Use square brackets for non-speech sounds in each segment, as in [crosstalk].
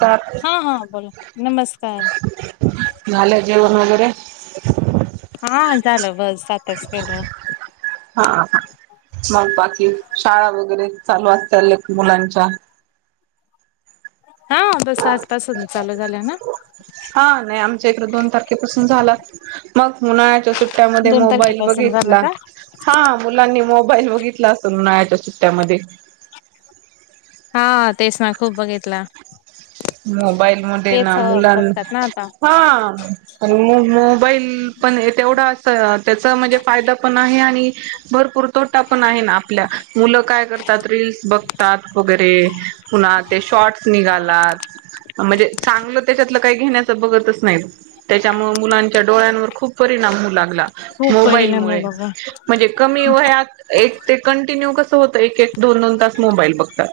तर हा हा बोला नमस्कार झाल जेवण वगेरे? हा झालं बस आताच करलं. हा मग बाकी शाळा वगैरे चालू असतील मुलांच्या? हा बस आसपासून चालू झालं ना. हा नाही आमच्या इकडें दोन तारखेपासून झालात- मग उन्हाळ्याच्या सुट्ट्यामध्ये दोन मोबाईल तारखेपासून झालं बघितला. का हा मुलांनी मोबाईल बघितला असतं ना नळ्याच्या सुुट्ट्यामध्ये. हा तेच ना खूप बघितला. मोबाईल मध्ये तेच ना मुलां बघतात ना आता हा- आणि मोबाईल पण तेवढा अस त्याचा म्हणजे फायदा पण आहे आणि भरपूर- तोटा पण आहे ना आपल्या मुलं काय करतात रीलस बघतात वगैरे- पुन्हा ते शॉर्ट्स निघालात. म्हणजे चांगलं त्याच्यातलं काही घेण्याचं बघतच नाही. त्याच्यामुळे मुलांच्या डोळ्यांवर खूप परिणाम होऊ लागला, खूप परिणाम हो मोबाईलमुळे- बघा म्हणजे कमी वयात एक ते कंटिन्यू कसं होतंय, एक एक दोन दोन तास मोबाईल बघतात.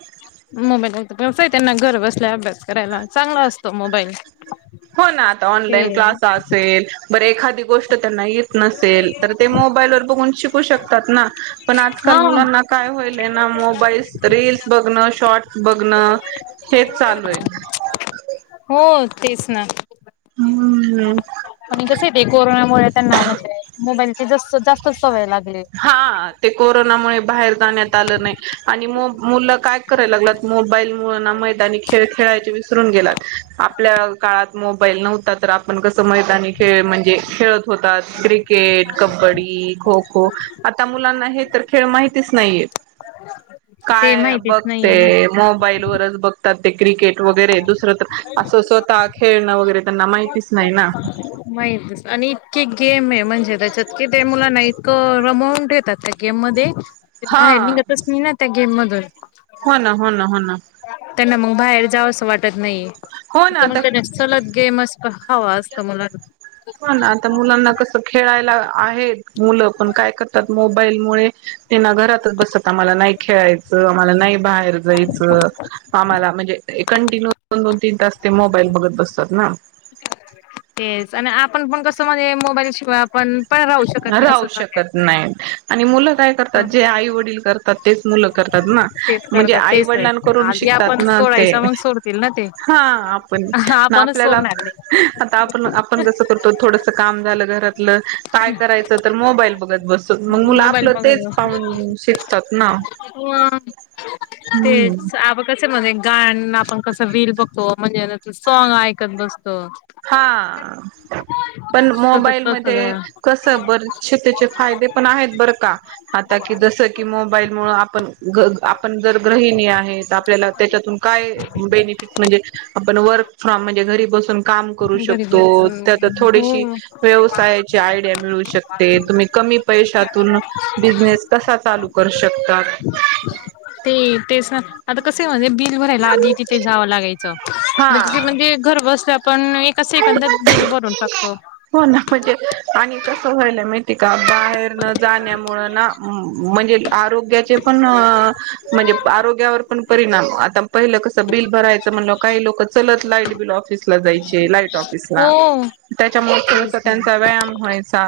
मोबाईलात कळते त्यांना घर बसल्या अभ्यास करायला चांगला असतो मोबाईल. हो ना आता ते ऑनलाईन क्लास असे बर एखाद- ते गोष्ट त्यांना येत नसेल तर ते मोबाईलवर बघुन शिकू- शिकू शकतात ना, पण हा आजकाल मुलांना काय ह्यायलाय ना मोबाईल फक्त- रीलस बघण, शॉर्ट बघण. हो तेच ना. हम्म आणि कसं आहे, ते कोरोनामुळे त्यांना म्हणजे मोबाईलची जास्त जास्तचं सवय लागली आहे. हा ते कोरोनामुळे बाहेर जाण्यात आलं नाही आणि मग मुलं काय करायला लागलात- मोबाईलमूळ ना मैदानी खेळ खेळायचे विसरून गेलात, आपल्या काळात मोबाईल नव्हता तर आपण पण कसं मैदानी खेळ म्हणजे खेळत होतात. क्रिकेट, कबड्डी, खो खो- आता मुलांना हे तर खेळ माहितीचं नाही आहेत. ते काय माहितीच बघ नाहीये ना ते मोबाईलवरचं बघ- त्यात ते क्रिकेट वगैरे दुसरं तर असं स्वतः खेळणं वगैरे त्यांना माहितीच नाही ना. माहितच नाही आणि इतकी गेम आहे म्हणजे त्याच्यात कि ते मुलांना एक अमाऊंट देतात. गेममधे बाहेर हा निघतच नाही ना त्या गेम मधन- हो ना हो ना हो ना. त्यांना मग बाहेर जाव असं वाटत नाही. हो ना आता [inaudible] सलग गेम असतं हवा असतं मुलांना- हो ना आता मुलांना कसं खेळायला आहेत मुलं पण काय करतात मोबाईलमुळे- ते ना घरातच बसतात आम्हाला नाही- खेळायचं आम्हाला नाही बाहेर जायचं आम्हाला म्हणजे हे- कंटिन्यू दोन दोन तीन तास ते मोबाईल बघत बसतात ना. तेच आणि आपण पण कसं म्हणजे मोबाईल शिवाय आपण- पण राहू शकत नाही राहू असं झालंय शकत आता. नाहीत आणि मुलं काय करतात, जे आई वडील करतात. तेच मुलं करतात ना तेच म्हणजे करतात आई तेच वडिलां करून आधी शिकतात आपण ना सोडायच ते- मग सोडतील ना ते. हा आपण मग आपणच आपल्याला- सोडणार नाही आता आपण आपण जसं करतो थोडस काम झालं घरातलं- हम्म करायच तर मोबाईल बघत बसतात मग मुलं मोबाईल आपलं तेच पाहून शिकतात ना. हम्म हम्म तेच आपण कसं म्हणजे गाणं आपण कसं रिल्स बघतो म्हणजे सॉंग ऐकत बसतो. हा पण सतत मोबाईल मध्ये- तसच कसं बरेशे त्याचे फायदे पण आहेत बरं का? आता की जस की मोबाईल मुळे आपण आपण ग जर गृहिणी आहेत, आपल्याला त्याच्यातून- काय बेनफिट म्हणजे आपण वर्क फ्रॉम म्हणजे घरी बसून- काम करू घरी शकतो, त्यात बसून थोडीशी हो व्यवसायाची आयडिया मिळू शकते, तुम्ही कमी- पैशातून बिझनेस कसा चालू करू शकतात. ते तेच ना आता कस म्हणजे बिल भरायला आधी तिथे जाव लागायच, तिथे हा म्हणजे घर बसल्या पण एक- एका सेकंदात बिल भरून टाकतो. हो ना म्हणजे आणि कसं व्हायल माहीती- माहीती का बाहेर न जाण्यामुळे ना म्हणजे आरोग्याचे पण- म्हजे आरोग्यावर पण परिणाम आता पहिलं कसं बिल भरायचं म्हणल्याव काही लोक चलत लाईट बिल ऑफिसला जाईल म्हणजे लाईट ऑफिसला हो त्याच्यामुळ तेच थोडंस ना त्यांचा व्यायाम व्हायचा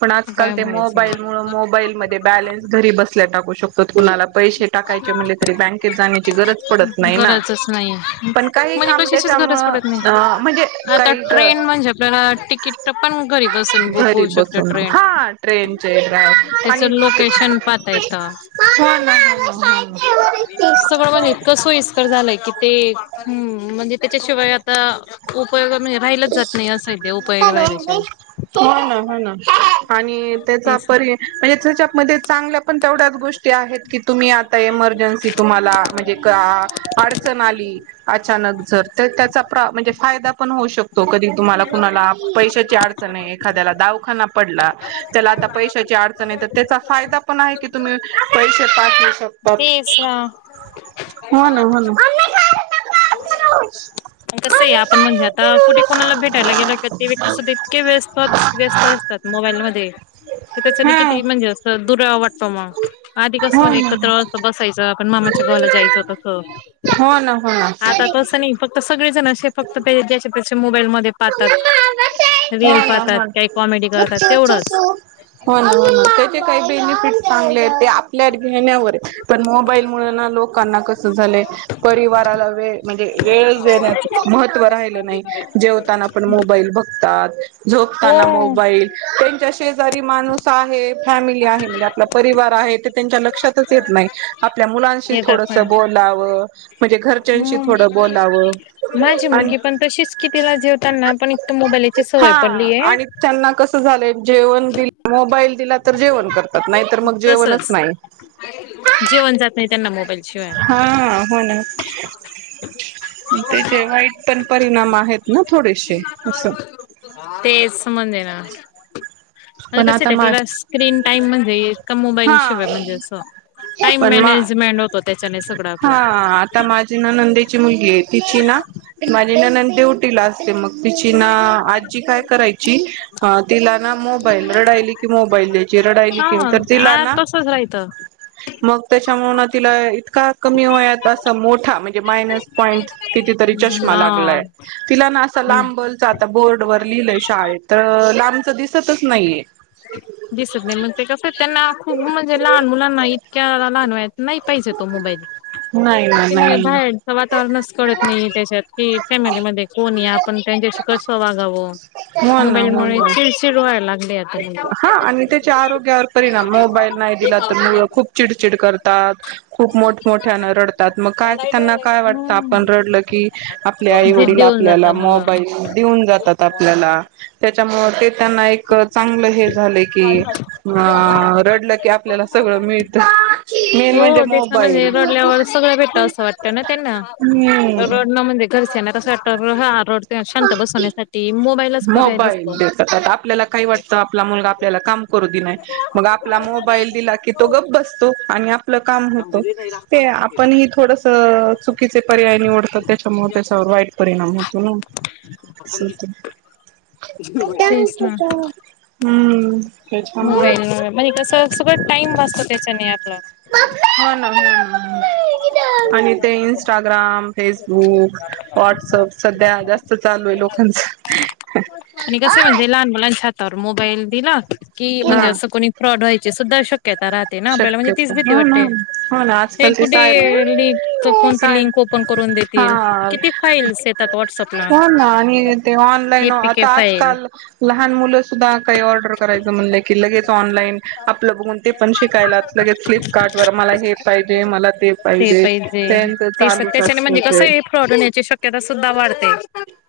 पण आज कल उपाय ते व्हायच मोबाईल मुळ मोबाईल मध्ये बॅलन्स घरी बसल्या टाकू शकतो कुणाला पैसे टाकायचे म्हटले तरी बँकेत जाण्याची गरज पडत नाही ना, गरजच नाही पण काही म्हणजे काम कशाचीच त्याच्यामुळ गरज पडत नाही ह [inaudible] आता ट्रेन म्हणजे आपल्याला तिकीट पण घरी बसून बुक घरी होऊ शकते बसून ट्रेन हा ट्रेनचे त्याचं आणि लोकेशन पाहता येतं. [inaudible] हम् ना [inaudible] सगळं गणित इतकं सोयीस्कर झालंय की ते हम्म म्हणजे त्याच्याशिवाय आता उपयोग म्हणजे राहिलंच जात नाय असय ते उपयोग राहिल्याशिवाय होय ना हो ना आणि त्याचा तेच पर्याय मजे त्याच्यापमध्ये चांगल्या पण तेवढ्याच गोष्टी आहेत कि तुम्ही आता एमर्जन्सी तुम्हाला म्हणजे का अडचण आली अचानक जर तर त्याचा प्रा म्हणजे फायदा पण होऊ शकतो. तो कधी तुम्हाला कुणाला पैशांची अडचण हाय एखाद्याला दावखाना पडला. त्याला आता पैशांची अडचण हाय त्याचा फायदा पण हाय की तुम्ही पैसे पाठवू शकत तेस ना हो ना तसं हाय आपण म्हणजे आता कुठे कुणाला भेटायला गेला का ते व्यक्ती इतके व्यस्तच व्यस्त असतात मोबाईल मध्ये की त्याच्याने हा किती म्हणजे असं दुरावा वाटतो मग आधी हो कसं म्हणजे ना. एकत्र बसायचं पण मामाच्या गावाला जायचं तस हो ना हो आता ना. तसं नाय फक्त सगळेजण असे फक्त ते त्याच्यात्याच्या मोबाईलमध्ये हो पाहतात ना हो रील पाहतात काही कॉमेडी करतात तेवढंच हो ना हो ते काय बेनिफिट चांगले हाय ते आपल्या घेण्यावर पण मोबाईल मुळं ना लोकांना कसं झालंय. परिवाराला वेळ म्हणजे वेळ देण्यात महत्त्व राहिलं नाही. जेवताना पण मोबाईल बघतात झोपताना मोबाईल त्यांच्या शेजारी माणूस आहे फॅमिली आहे म्हणजे आपला परिवार आहे ते त्यांच्या लक्षातच येत नाही आपल्या मुलांशी येतात थोड पण बोलावं म्हणजे घरच्यांशी थोडं बोलावं माझी आणि तशीच की तीला जेवताना पण फक्त मोबाईलची सवय हा पडली आहे आणि त्यांना कसं झालंय जेवण दिल मोबाईल दिला तर जेवण करतात नायतर मग जेवणच तसच नाय जेवण जात नाही त्यांना मोबाईल शिवाय ह होना त्याचे वाईट पण परिणाम आहेत ना थोडेसे असं तेच म्हणजे ना, आणि पण कस य आता ते मा आपल्याला स्क्रीन टाइम म्हणजे इतका मोबाईल शिवाय हा म्हणजे असं, टाइम पण मा मॅनेजमेंट होत. त्याच्याने सगळं आपलं. ती ना नंदेची मुलगी हाय तिची ना, माजी ननंदे तिला असते मग, तिची ना आजी काय करायची, हा तिला ना मोबाईल रडायली की मोबाईल द्यायची रडायली कि तर तिला ना होय त मग त्याच्यामुळं ना तिला इतकाऽ कमी वयात असा मोठा म्हणजे मायनस पॉईंट कितीतरी चष्मा लागलाय. ह तिला ना असं लांबलच आता बोर्डवर लिहिलंय शाळेत तर लांबच दिसतच नाहीये. दिसत नाही मग ते कस त्यांना खूप म्हणजे लहान मुलांना इतक्या लहान वयात. नाही पाहिजे तो मोबाईल. नाही ना नाही ना. वातावरणच कळत नाही त्याच्यात की फॅमिलीमध्ये कोण य आपण त्यांच्याशी कसं वागावं. हो ना हो मोबाईलमुळे ना. चिर चिर वाढते. हा, आणि त्याच्या आरोग्यावर परिणाम मोबाईल नाही दिला तर मुलं खुप. चिडचिड करतात. खूप मोठमोठ्यान रडतात मग काय त्यांना काय वाटतं आपण रडलं की, आपल्या आई वडील जिद्दी आप ''--'' होऊन आपल्याला जाता मुलं. मोबाईल देऊन जातात. तात आपल्याला त्याच्यामुळे ते त्यांना एक चांगलं हे झालेय. कि, अ रडलं की, आपल्याला सगळं मिळत. मेन म्हणजे हो, तेच ना म्हणजे मोबाईल रडल्यावर सगळं भेटतं असं वाटतं ना त्यांना रडन. हम्म म्हणजे घरच्या ना तसं वाटतं बार हा रडतोय शांत बसवण्यासाठी मोबा ''--'' मोबाईल देतात आता आपल्याला काही वाटतं आपला मुलगा आपल्याला काम करू दे नाही. मग आपला मोबाईल दिला की, तो गप बसतो आणि आपलं काम होतं. ते आपण ही थोडसं चुकीचे पर्याय निवडतो त्याच्यामुळे त्याच्यावर वाईट परिणाम होतो. त ना, असं हुतय. तेच ना. हम्म त्याच्यामुळं मोबाईल म्हणजे कस सगळं टाइम वाचतं त्याच्याने आपलं. हो ना, हो ना, व्हॉट्सअप सध्या जास्त चालूय लोकांच. आणि कसे म्हणतील. लहान मुलांच्या हातावर मोबाईल दिला की, म्हणजे असं कोणी फ्रॉड व्हायचे सुद्धा शक्यता राह. ना आपल्याला म्हणजे तीच शक्यता भीती हो ना वाटते हो ना हे आजकाल ते साहेब कुठे लिंक कोणती साहेब लिंक ओपन करून दे. हा तील किती फाईल्स येतात वाट्सअप. हो ना, आणि ते ऑनलाईन के आता फाईल आजकाल लहान मुलं सुद्धा काही ऑर्डर. करायच म्हनलं की लगेच ऑनलाईन आपलं बघून ते पण शिकायलाच लगेच फ्लिपकार्ट वर मला हे. पायजे मला ते पायजे तंच चालूच असत ते. फ्रोड होण्याची शक्यता सुद्धा वाढते.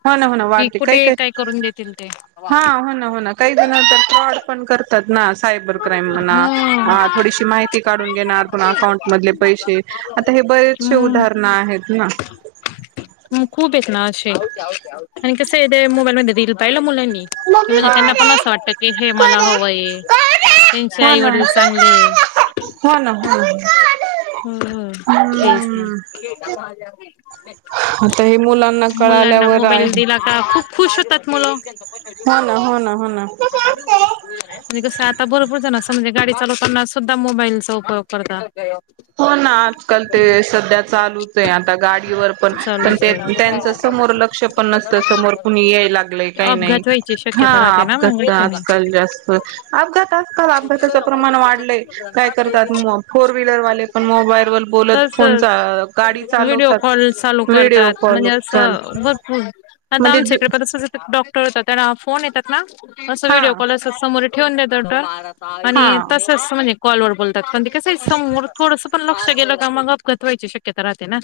हो ना, हो ना कि वाढते, काही कुठे काही, काय करून देतील ते हा हो ना, हो ना, काही जण नंतर फ्रोड. पण करतात ना, सायबर क्राईम म्हणा, हम्म. हा, थोडीशी माहिती काढून घेणार पुना अकाउंट मधले पैसे आता हे बरेच. चशे उदाहरणं आहेत ना. मग खूप आहेत ना अशे, आणि कसं या मोबाईल मध्ये रील पाहिलं मुलांनी, की, म्हणजे हा त्यांना पण असं वाटत की हे मला हवंय त्यांचे हो आई ना वडील चांगले, हो ना, हो ना. हम हम, तेच ना. हम्म आता हे मुलांना कळाल्यावर आहे,, ह खूप खुश होतात मुलं, हो ना, हो ना, हो ना, म्हणजे कसंय आता भरपुर जणं, असं म्हणजे गाडी चालू करताना सुद्धा मोबाईलचा उपयोग करतात. हो ना आजकाल ते सध्या चालूच आहे आता गाडीवर पण पण चालूच ते आहे त्यांच समोर लग. एरुपये पन्नास तर समोर कुणी याय लागलंय काही अपघात नाही व्हायची हा शक्यता राहते ना अपघात तर मग आजकाल जास्त. अपघात आज काल अपघाताचं प्रमाण वाढलंय. काय करतात फोर व्हीलरवाले तसच गाडी व्हडिओ चालवतात. कॉल चालू व्हिडिओ करतात. कॉल म्हणजे चाल असं भरपूर आता म्हणजे आमच्या इकडे डॉक्टर येतात त्यांना फोन येतात ना असं हा व्हिडिओ कॉल समोर ठेऊन देतात हा आणि तसच म्हणजे कॉलवर बोल तात पण ते कसंय समोर थोडस पण लक्ष गेलं का मग अपघात व्हायची शक्यता राहते ना.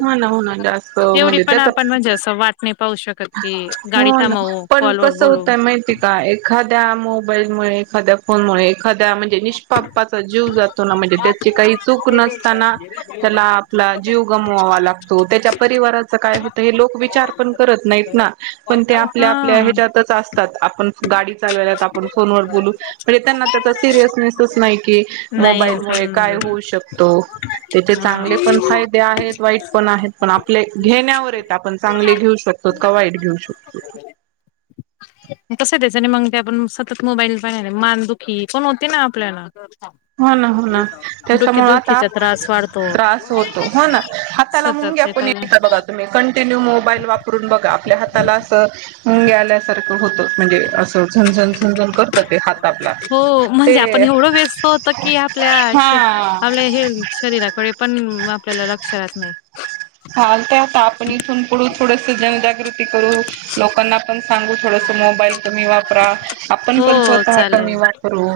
हो ना हो ना जास्त तेवढी म्हणजे पण आपण त्याचा म्हणजे असं वाट नाय पाहू शक क ते गाडी हो ना थांबवू पण कॉल वर कसं बोलू होतय माहिती का एखाद्या मोबाईल मुळे एखाद्या फोन मुळे एखाद्या म्हणजे निष्पापाचा जीव जा तो ना. म्हणजे त्याची काही चूक नसताना त्याला आपला जीव गमवावा लागतो. त्याच्या परिवारा च -काय होतय हे लोक विचार पण करत नायत ना पण ते आपल्या हा आपल्या ह्याज्या तच असतात आपण गाडी चालवल्यात आपण फोनवर बोलू म्हणजे त्यांना त्यांचा सिरीयसनेस तच नाय कि नाही मोबाईल मुळे काय असं होऊ शकतो. त्याचे हा चांगले पण फायदे आहेत वाईट पण आहेत पण आपले घेण्यावर येत आपण चांगले घेऊ शक तोत का वाईट घेऊ शकतो. तस त्याच्याने मग ते आपण सतत मोबाईल पाहिल्याने मान दुखी पण होती ना आपल्याला. हो ना हो ना त्याच्यामुळे आता डोकेदुखीचा त्रास वाढतो. त्रास होतो. हो ना हा ताला सतत मुंग्या ते आपण पहिलं येतात बघा तुम्ही कंटिन्यू मोबाईल वापरून बघा आपल्या हा ताला असं मुंग्या आल्यासारखं होत म्हणजे असं झणझण झंजण कर हो म्हणजे आपण एवढं वेस्त होत कि आपल्या श हा आपल्या हेल्थ शरीराकडे पण आपल्याला लक्ष राहत नाय. चालतय आता आपण इथून पुढ थोडस जनजागृती करू लोकांना पण सांगू थोडस मोबाईल कमी वापरा आपण पण हो स्वतः चालेल कमी वापरू.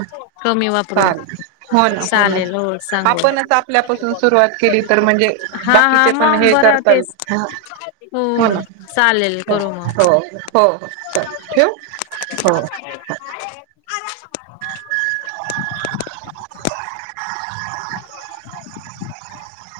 कमी वापरू चालेल हो ना हो ना चालेल सांगू. आपणच आपल्यापासून सुरुवात केली तर म्हणजे हा हा बाकीचे पण मग हे बरं करताल तेच हो हो ना चालेल हो करू हो मग. हो हो चालेल ठेवु? हो. [inaudible]